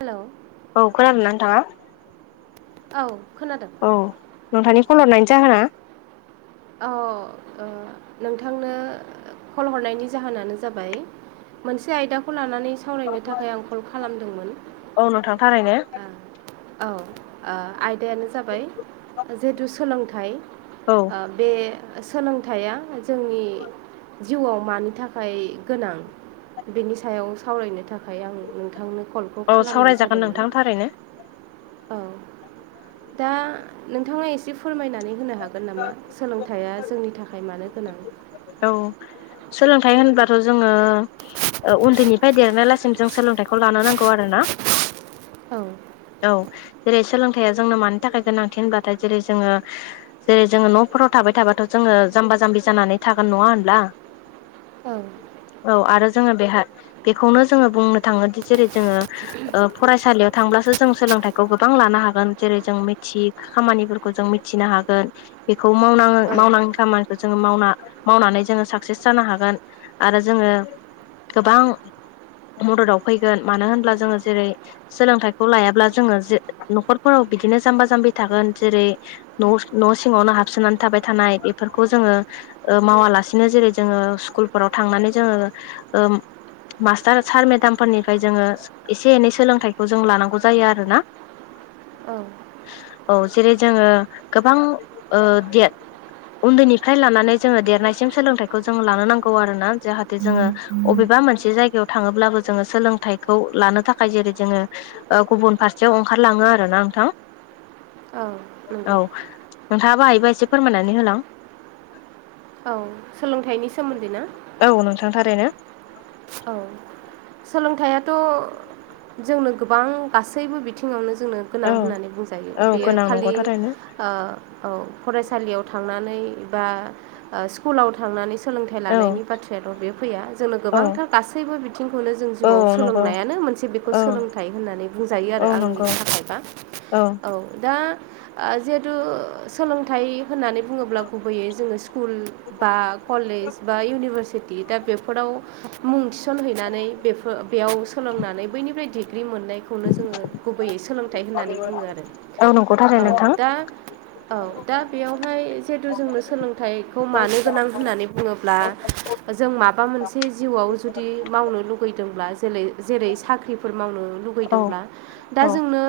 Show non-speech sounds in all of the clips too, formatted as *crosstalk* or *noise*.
Hello औ खोनादोंनानै थांङा औ खोनादों औ नोंथांनि खल हर नाय जाहोना अ नोंथांनो कल हरनायनि जाहोनानो जाबाय। मोनसे आयदाखौ लानानै सावरायनो थाखाय आं कल खालामदोंमोन। औ नोंथां थारैनो औ आयदायानो जाबाय जिहेथु सोलोंथाइ आ, बे सोलोंथाइया जोंनि जिउआव मानि थाखाय गोनां बेनि सायाव सावरायनो थाखाय आं नोंथांनो कलखौ औ खालामनाय सावरायजागोन जादोंमोन नोंथां थारैनो औ दा नोंथांङा एसे फोरमायना नानै होनो हागोन नामा सोलोंथाइया जोंनि थाखाय मानो गोनां औ सोलोंथाइ होनब्लाथ' जोंङो उन्दैनिफ्राय देरनाय लासिम जों सोलोंथाइखौ लानो नांगौ आरो ना औ जेरै सोलोंथाइया जोंनो म थाखाय गोनांथि होनबथाय जेरै जोंङो जेरै जोंङो न'फोराव थाबाय जाय थाबाथ' जोंङो जाम्ब जामबि जागोन नंङा होनब्ला औ औ आरो जोंङो बेहााय बेखौनो जोंङो बुंनो थाङोदि जेरै जोंङो फरायसालियाव थांब्लासो जों सोलोंथाइखौ गोबां लानो हागोन जेरै जों मि खामानिफोरखौ जों मिथिनो हागोन बेखौ मावङो औ मावनांगौ खामानिखौ जोङो मावना मावनानै जोंङो साक्सेस जानो हागोन आरो जोंङो गोबां मददाव फैगोन मानो होनब्ला जोंङो जेरै सोलोंथाइ खौ लायाब्ला जोंङो न'खरफोराव बिदिनो जाम्बा जाम्बि थागोन जेरै न' सिङावनो हो हाबसोनानै थाबाय थानाय बेफोरखौ जोंङो मावालासिनो जेरै जोंङो स्कुलफोराव थांनानै जोंङो मास्टार सार मेदामफोरनिफ्राय जोङो एसे एनै सोलोंथाइखौ जों लानांगौ जायो आरोना औ औ जेरै जोङो गोबां दे उन्दैनिफ्राय लानानै जोङो देरनायसिम सोलोंथाइखौ जोङो लानो नांगौ आरो ना जाहाथे जोङो अबेबा माबा मोनसे जायगायाव थाङोब्लाबो जोङो सोलोंथाइखौ लानो थाखाय जेरै जोङो गुबुन फारसेयाव ओंखारलाङो आरो ना नोंथां औ नंगौ नोंथाङा बाहायबा एसे फोरमायनानै होलां औ सोलोंथाइनि सोमोन्दै ना औ नोंथांथारैनो औ सोलोंथाइयाथ जोंनो गोबां गासैबो बिथिङावनो जोंनो गोनां औ होननानै बुंजायो औ बेयो गोनां नंगौ खालि थारैनो ओ औ फ सालियाव थांनानै बा स्कुलाव थांनानै सोलोंथाइ औ लानायनि बाथ्राया दं बे फैया जोंनो औ गोबां गासैबो बिथिंखौनो जों औ जिउआव नंगौ सोलोंनायानो मोनसे बेखौ औ सोलोंथाइ होननानै बुंजायो औ आरो आंनि नंगौ थाखायबा औ दा जिहेथु सोलोंथाइ होननानै बुङोब्ला गुबैयै जोङो स्कुल बा कलेज बा इउनिभारसिटि दा बेफोराव मुं थिसनहैनानै बे बेयाव सोलोंनानै बैनिफ्राय दि डिग्रि मोननायखौनो जोङो गुबैयै सोलोंथाइ होननानै बुङो आरो औ नंगौ थारै औ नोंथां दा औ दा बेयावहाय जिहेतु जोंनो सोलोंथाइखौ मानो गोनां होननानै बुङोब्ला जों माबा मोनसे जिउआव जुदि मावनो लुगैदोंब्ला जेरै जेरै साख्रिफोर मावनो औ लुुबैदोंब्ला दा औ जोंनो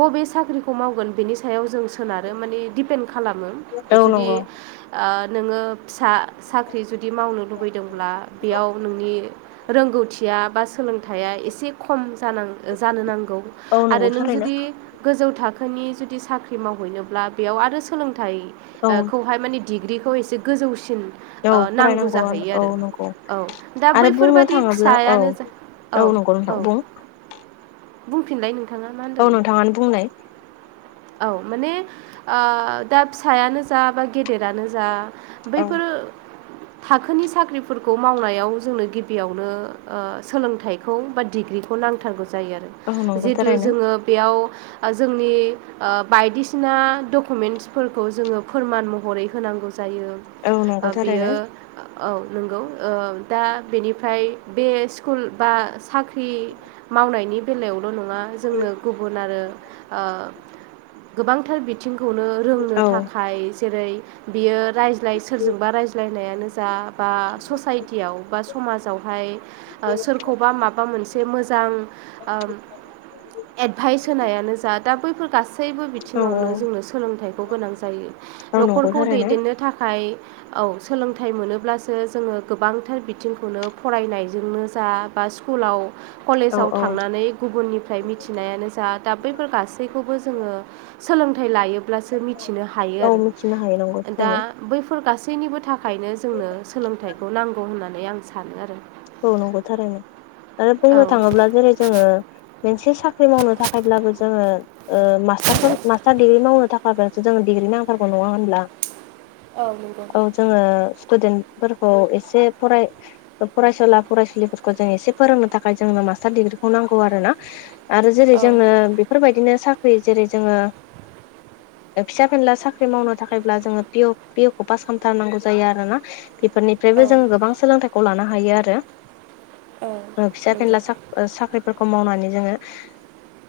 बबे साख्रिखौ मावगोन बिनि सायाव जों सोनारो माने दिपेन्ड खालामो औ जुदि नंगौ नोङो फिसा साख्रि जुदि मावनो लुबैयो बेयाव नोंनि रोंगौथिया बा सोलोंथ एसे ख जानो नांगौ औ आरो नंगौ नों थारैनो जुदि गोजौ थाखो थाखोनि जुदि साख्रि मावहैनोब्ला बेयाव आरो औ सोलोंथाइखौहाय माने डिग्रिखौ एसे गोजौसिन औ नांगौ फरायनांगौ जाहैयो औ आरो नंगौ औ दा आरो बुंनो बैफोरबादि थाङोब्ला औ फिसायानो जा औ नंगौ नोंथां औ बुं बुंफिनबाय नों औ नोंथाङानो बुंनाय औ माने दा फिसायानो जा बा गेदेरानो जा औ बैफोर थाखोनि साख्रिफोरखौ मावनायाव जोंनो गियावनो सोलोंथाइखौ बा दिग्रिखौ नांथारगौ जायो आरो औ नंगौ जिहेतु थारैनो जोङो बेयाव जोंनि बायदिसिना डकुमेन्टसफोरखौ जोङो फोरमान महरै होनांगौ जायो औ नंगौ थारैनो बेयो औ नंगौ दा बेनिफ्राय बे स्कुल बा साख्रि मावनायनि बेलायाव नङा जोंनो गुबुन आरो गोबांथार बिथि बिथिंखौनो रोंनो औ थाखाय जेरै बियो रायज्लाय सोरजोंबा रायज्लायनायानो जा बा ससाय बा समाजावहाय सोरखौबा माबा मोनसे मोजां एडभाइस होनायानो जा दा बैफोर गासैबो औ बिथिङावनो जोंनो सोलोंथाइखौ गोनां जायो औ नंगौ नखरखौ थारैनो दैदेननो थाखाय औ सोलोंथाइ मोनोब्लासो जोङो गोबांथार बिथिंखौनो फरायनायजोंनो जा बा स्कुलाव औ कलेजाव औ थांनानै गुबुननिफ्राय मिथिनायानो जा दा बैफोर गासैखौबो जोङो सोलोंथाइ लायोब्लासो मिथिनो हायो औ आरो मिथिनो हायो नंगौ दा थारैनो बैफोर गासैबो जेनिबो थाखायनो जोंनो सोलोंथाइखौ नांगौ होननानै आं सानो आरो औ नंगौ थारैनो आरो औ बुंनो थाङोब्ला जेरै जोङो मोनसे साख्रि साख्रि मावनो थाखायब्लाबो जोङो मास्टार मास्टार दिडग्रि मावनो थाखायस जोङो डिग्रि नांथारगौ नङा होनब्ला औ नंगौ औ जोङो स्टुदेन्टफोरखौ एसे फराय फरायसुला फरायसुलिफोरखौ जों एसे फोरोंनो थाखाय जोंनो मास्टार दिडिग्रिखौ नांगौ आरोना आरो जेरै औ जोङो बेफोरबायदिनो साख्रि जेरै जोङो फिसा फेनला साख्रि मावनो थाखायब्ला जोङो पिअ पिअ खौ पास खालामथारनांगौ जायो आरो ना बेफोरनिफ्रायबो जोङो गोबां सोलोंथायाइखौ लानो हायो आरो ओ फिसा नंगौ फेनला साख्रिफोरखौ मावनानै जोङो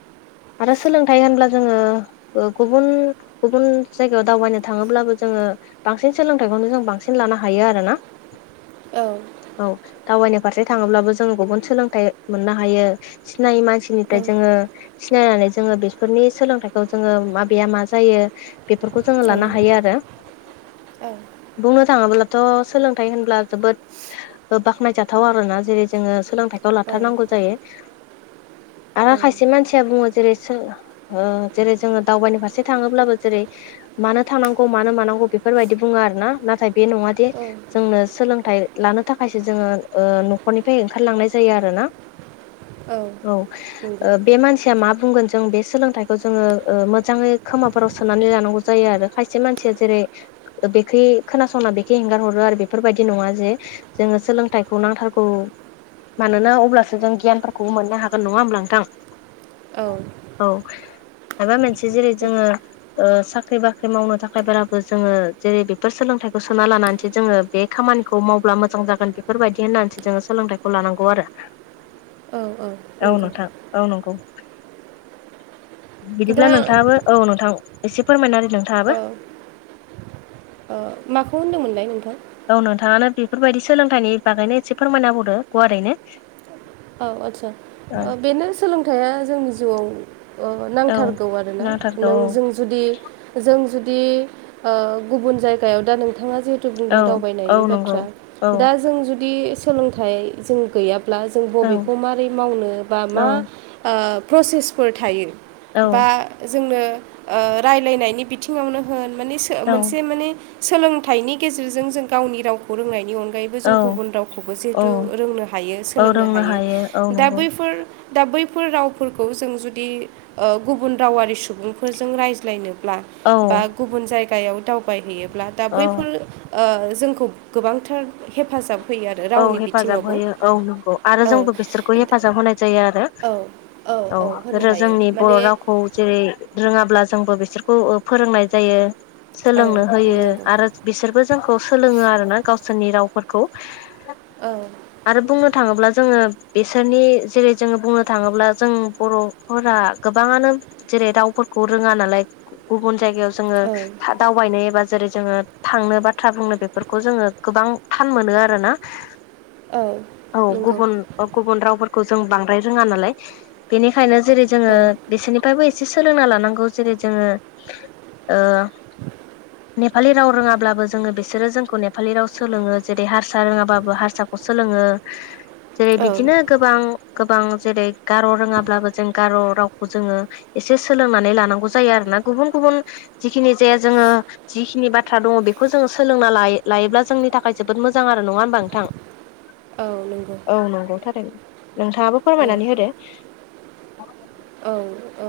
*inaudible* आरो सोलोंथाइ होनब्ला जोङो गुबुन गुबुन जायगायाव दावबायनो थाङोब्लाबो जोङो बांसिन सोलोंथाइखौनो जों बांसिन लानो हायो आरोना औ औ दावबायनो फारसे थाङोब्लाबो जों गुबुन सोलोंथाइ मोननो हायो सिनायै औ मानसिनिफ्राय जोङो सिनायनानै जोङो बेफोरनि सोलोंथाइखौ जोङो माबाया मा जायो बेफोरखौ जोङो लानो औ हायो आरो बुंनो थाङोब्ला थ' सोलोंथाइ होनब्ला जोबोद बाख्नाय जाथाव आरोना जेरै जोङो सोलोंथाइखौ औ लाथारनांगौ जायो आरो औ खायसे मानसिया बुङो जेरै ओ जेरै जोङो दावबायनो फारसे थाङोब्लाबो जेरै मानो थांनांगौ मानो मानांगौ बे बेफोरबायदि बुङो आरो ना नाथाय बे नङा दि औ जोंनो सोलोंथाइ लानो थाखायसो जोङो ओ न'खरनिफ्राय ओंखारलांनाय जायो आरो ना औ नंगौ ओ बे मानसिया मा बुंगोन जों बे सोलोंथाइखौ जोङो ओ मोजाङै खोमाफोराव सोनानै लानांगौ जायो आरो खायसे मानसिया जेरै बेखै खोनासंना बेखै एंगार हरो आरो बेफोरबायदि नङा जे जोङो सोलोंथाइखौ नांथारगौ मानोना अब्लासो जों गियानफोरखौबो मोननो हागोन नङा होमब्ला आ नोंथां औ औ माबा मोनसे जेरै जोङो ओ साख्रि बाख्रि मावनो थाखाय बाराबो जोङो जेरै बेफोर सोलोंथाइखौ सोना लानानैसो जोङो बे खामानि खामानिखौ मावब्ला मोजां जागोन बेफोरबायदि होननानैसो जोङो सोलोंथाइखौ लानांगौ आरो औ औ नंगौ नोथां औ नंगौ बिदिब्ला दा नोंथाङाबो औ नोंथां एसे फोरमायना नोंथाङाबो ओ माखौ होन्दोंमोनलाय नोंथां औ नोंथाङानो बेफोरबायदि सोलोंथाइनि बागैनो एसे फोरमायनाबौदो गुवारैनो औ आदसा औ बेनो सोलोंथाइया जोंनि जिउआव ओ औ नांथारगौ आरोना नांथारगौ नों जों जुदि जों जु दि ओ गुबुन जायगायाव दा नोंथाङाे जे थु बुंदों औ दावबायनायनि औ नंगौ बाथ्रा औ दा जों जुदि सोलोंथाइ जों गैयाब्ला जों औ बबेखौ मारै मावनो बा औ मा प्रसेसफोर थायो बा जोंनो ओ रायलायनायनि बिथिङावनो होन माने औ मोनसे माने सोलोंथाइनि गेजेरजों जों गावनि रावखौ रोंनायनि अनगा गायैबो जों औ गुबुन रावखौबो औ जिहेथु रोंनो हायो औ सोलोंनो रोंनो हायो औ दा नंगौ बैफोर दा बैफोर रावफोरखौ जों जुदि ओ गुबुन रावारि सुबुंफोरजों रायज्लायनो ब्ला औ बा गुबुन जायगायाव दावबायहैयोब्ला दा औ बैफोर ओ जोंखौ गोबांथार हेफाजाब होयो आरो औ रावनि हेफाजाब बिथिङावबो होयो औ नंगौ आरो औ जोंबो बिसोरखौ हेफाजाब होनाय जायो आरो औ औ होनो आरो हायो जोंनि बर' माने रावखौ जेरै रोङाब्ला जोंबो बिसोरखौ फोरोंनाय जायो औ सोलोंनो होयो नंगौ आरो बिसोरबो जोंखौ सोलोङो आरोना गावसोरनि रावफोरखौ औ आरो बुंनो थाङोब्ला जोङो बिसोरनि जेरै जोङो बुंनो थाङोब्ला जों बर'फोरा गोबाङानो जेरै दावफोरखौ रोङा नालाय गुबुन जायगायाव जोङो औ दावबायनो एबा जेरै जोङो थांनो बाथ्रा बुंनो बेफोरखौ जोङो गोबां थान मोनो आरोना औ गुबुन गुबुन रावफोरखौ जों बांद्राय रोङा नालाय बेनिखायनो जेरै जोङो औ बिसोरनिफ्रायबो एसे सोलोंना लानांगौ जेरै जोङो नेपालि रोङाब्लाबो जोङो बिसोरो जोंखौ नेपालि राव सोलोङो जेरै हारसा रोङा बाबो हारसाखौ सोलोङो जेरै औ बिदिनो गोबां गोबां जेरै गार' रोङाब्लाबो जों गार' रावखौ जोङो एसे सोलोंनानै लानांगौ जायो आरो ना गुबुन गुबुन गुबुन जिखिनि जाया जोङो जिखिनि बाथ्रा दङ बेखौ जोङो सोलोंना लायोब्ला जोंनि थाखाय जों जोबोद मोजां आरो नङा होमबा नोंथां औ नंगौ औ नंगौ थारैनो नोंथाङाबो फोरमायनानै होदो औ ओ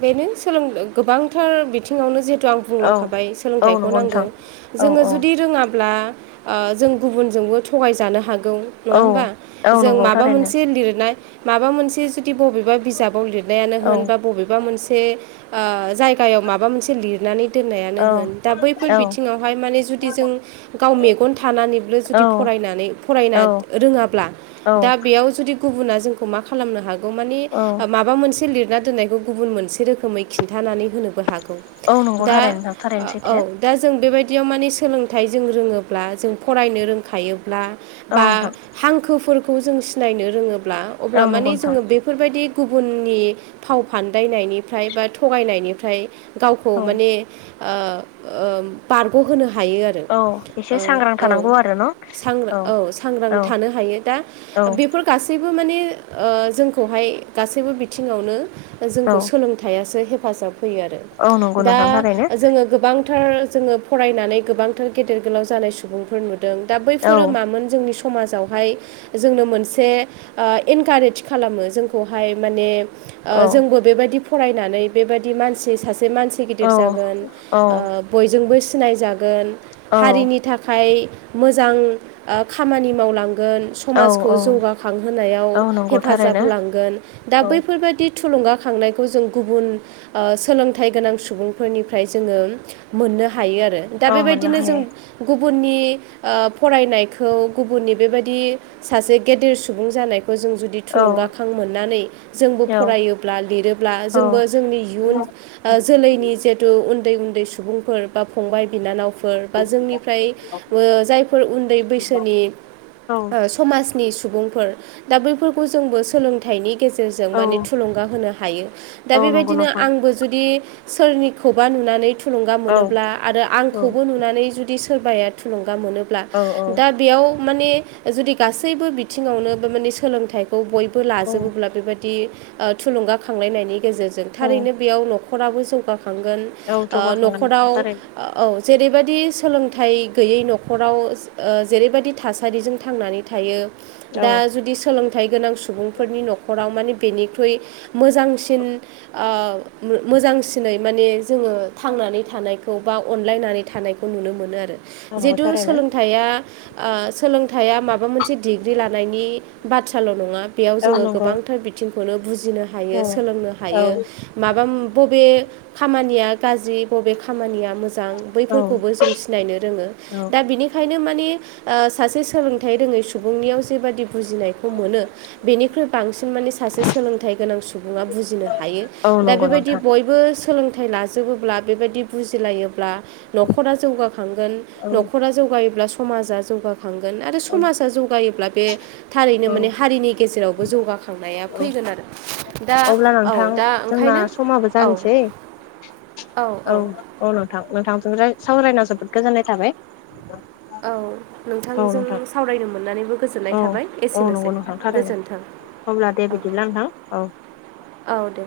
बेनो सोलों गोबांथार बिथिङावनो जे आं औ बुंलांखाबाय औ सोलोंथाइखौ नंगौ नांगौ नोंथां औ जोङो औ जुदि रोङाब्ला जों गुबुनजोंबो थगायजानो हागो औ नङाहोमबा औ जों नंगौ माबा थारैनो मोनसे लिरनाय माबा मोनसे जों बबेबा बाव लिरनायानो औ होन बा बबेबा मोनसे जायगायाव माबा मोनसे लिरनानै दोननायानो औ होन दा बैफोर औ बिथिङावहाय माने जुदि जों गाव मेगन थानानैबो औ जुदि फराय फरायनो औ रोङाब्ला औ दा बेयाव जुदि गुबुना जोंखौ मा खालामनो हागौ माने माबा मोनसे लिरना दोन्नायखौ गुबुन मोनसे रोखोमै खिन्थानानै होनोबो हागो औ नंगौ दा थारैनो नोंथां थारैनो औ सैथो दा जों बेबायदि बिदियाव माने सोलोंथाइ जों रोङोब्ला जों फरायनो रोंखायोब्ला औ बा नोंथां हांखोफोरखौ जों सिनायनो रोङोब्ला औ अब्ला नंगौ माने नोंथां जोङो बेफोरबायदि गुबुननि फाव फानदायनायनिफ्राय बा थगायनायनिफ्राय गावखौ औ माने बारग'होनो हायो आरो औ एसे सांग्रां औ थानांगौ आरो न' औ सांग्रां औ थानो हायो दा औ बेफोर गासैबो माने जोंखौहाय गासैबो बिथिङावनो औ जोंखौ सोलोंथाइयासो हेफाजाब होयो आरो औ नंगौ दा नोंथां थारैनो जोङो गोबां गोबांथार जोङो फरायनानै गोबांथार गेदेर गोलाव जानाय सुबुंफोर नुदों दा औ बैफोरो मामोन जोंनि समाजावहाय जोंनो मोनसे इनकारेज खालामो जोंखौहाय माने औ जोंबो बेबायदि फरायनानै बेबायदि मानसि सासे से मानसि गिदिर औ जागोन औ बयजोंबो सिनायजागोन औ हारिनि थाखाय मोजां खामानि मावलाङ गोन औ समाजखौ औ जौगाखांहोनायाव औ नंगौ हेफाजाब थारैनो होलांगोन दा औ बैफोरबायदि थुलुंगा खांनायखौ जों गुबुन सोलोंथाइ गोनां सुबुंफोरनिफ्राय जोङो मोननो हा हायो आरो दा औ मोननो बेबायदिनो जों हायो गुबुननि फरायनायखौ गुबुननि बेबायदि सासे गेदेर सुबुं जानायखौ खौ जों जुदि औ थुलुंगा मोननानै जोंबो औ फरायोब्ला लिरोब्ला औ जोंबो जोंनि इयुन जोलैनि जे उन्दै उन्दै सुबुंफोर बा फंबाय बिनानाव बा जोंनिफ्राय जायफोर उन्दै बैसोनि औ समाज नि सुबुंफोर दा बैफोरखौ जोंबो सोलोंथाइनि गेजेरजों औ माने थुलुंगा होनो हायो दा औ नंगौ बेबायदिनो नोंथां आंबो जुदि सोरनिखौबा नुनानै थुलुंगा औ मोनोब्ला आरो औ आंखौबो नुनानै जुदि सोरबाया थुलुंगा गा मोनोब्ला औ दा बेयाव माने जुदि गासैबो बिथिङावनो माने सोलोंथाइखौ बयबो औ लाजोबोब्ला बेबायदि बि थुलुंगााखांलायनायनि गेजेरजों औ थारैनो बेयाव नखराबो जौगा खांगोन औ जौगाखांगोन न'खराव थारैनो औ जेरैबायदि सोलोंथाइ गैयै न'खराव जेरैबायदि थासारिजों थांनानै थायो दा औ जुदि सोलोंथाइ गोनां सुबुं सुबुंफोरनि न'खराव माने बेनिख्रुयइ मोजांसिन मोजांसिन माने जोङो थांनानै थानायखौ बा अनलायनानै थानायखौ नुनो मोनो आरो नंगौ जिहेथु थारैनो सोलोंथाइया सोलोंथाइया माबा मोनसे डिग्रि लानायनि बाथ्राल' नङा बेयाव औ जोङो नंगौ गोबांथार बिथिंखौनो बुजिनो हायो औ सोलोंनो औ हायो माबा बबे खामानिया गाज्रि बबे खामानिया मोजां औ बैफोरखौबो जों सिनायनो रोङो औ दा बिनिखायनो नो माने सासे सोलोंथाइ रोङै सुबुंनियाव जेबादि बुजिनायखौ मोनो बेनिख्रुइ बांसिन माने सासे सोलोंथाइ गोनां सुबुङा बुजिनो हायो औ दा नंगौ बेबायदि नोंथां बयबो सोलोंथाइ सोलोंथाइ लाजोबोब्ला बेबायदि बुजिलायोब्ला न'खरा जौगाखांगोन औ न'खरा जौगायोब्ला समाजा जौगागोन गोन आरो औ समाजा जौगायोब्ला बे थारैनो माने हारिनि गेजेरावबो जौगाखांनाया औ फैगोन आरो दा अब्ला औ नोंथां दा जोंना ओंखायनो समाबो औ जानोसै औ औ नोंथां नोंथांजों सावरायना जोबोद गोजोननाय थाबाय औ औ नोंथांजों नोंथां सावरायनो मोननानैबो गोजोननाय औ थाबाय औ एसेनोसै नंगौ नोंथां थारैनो गोजोन्थों अब्ला दे औ बिदिब्ला नोंथां औ औ दे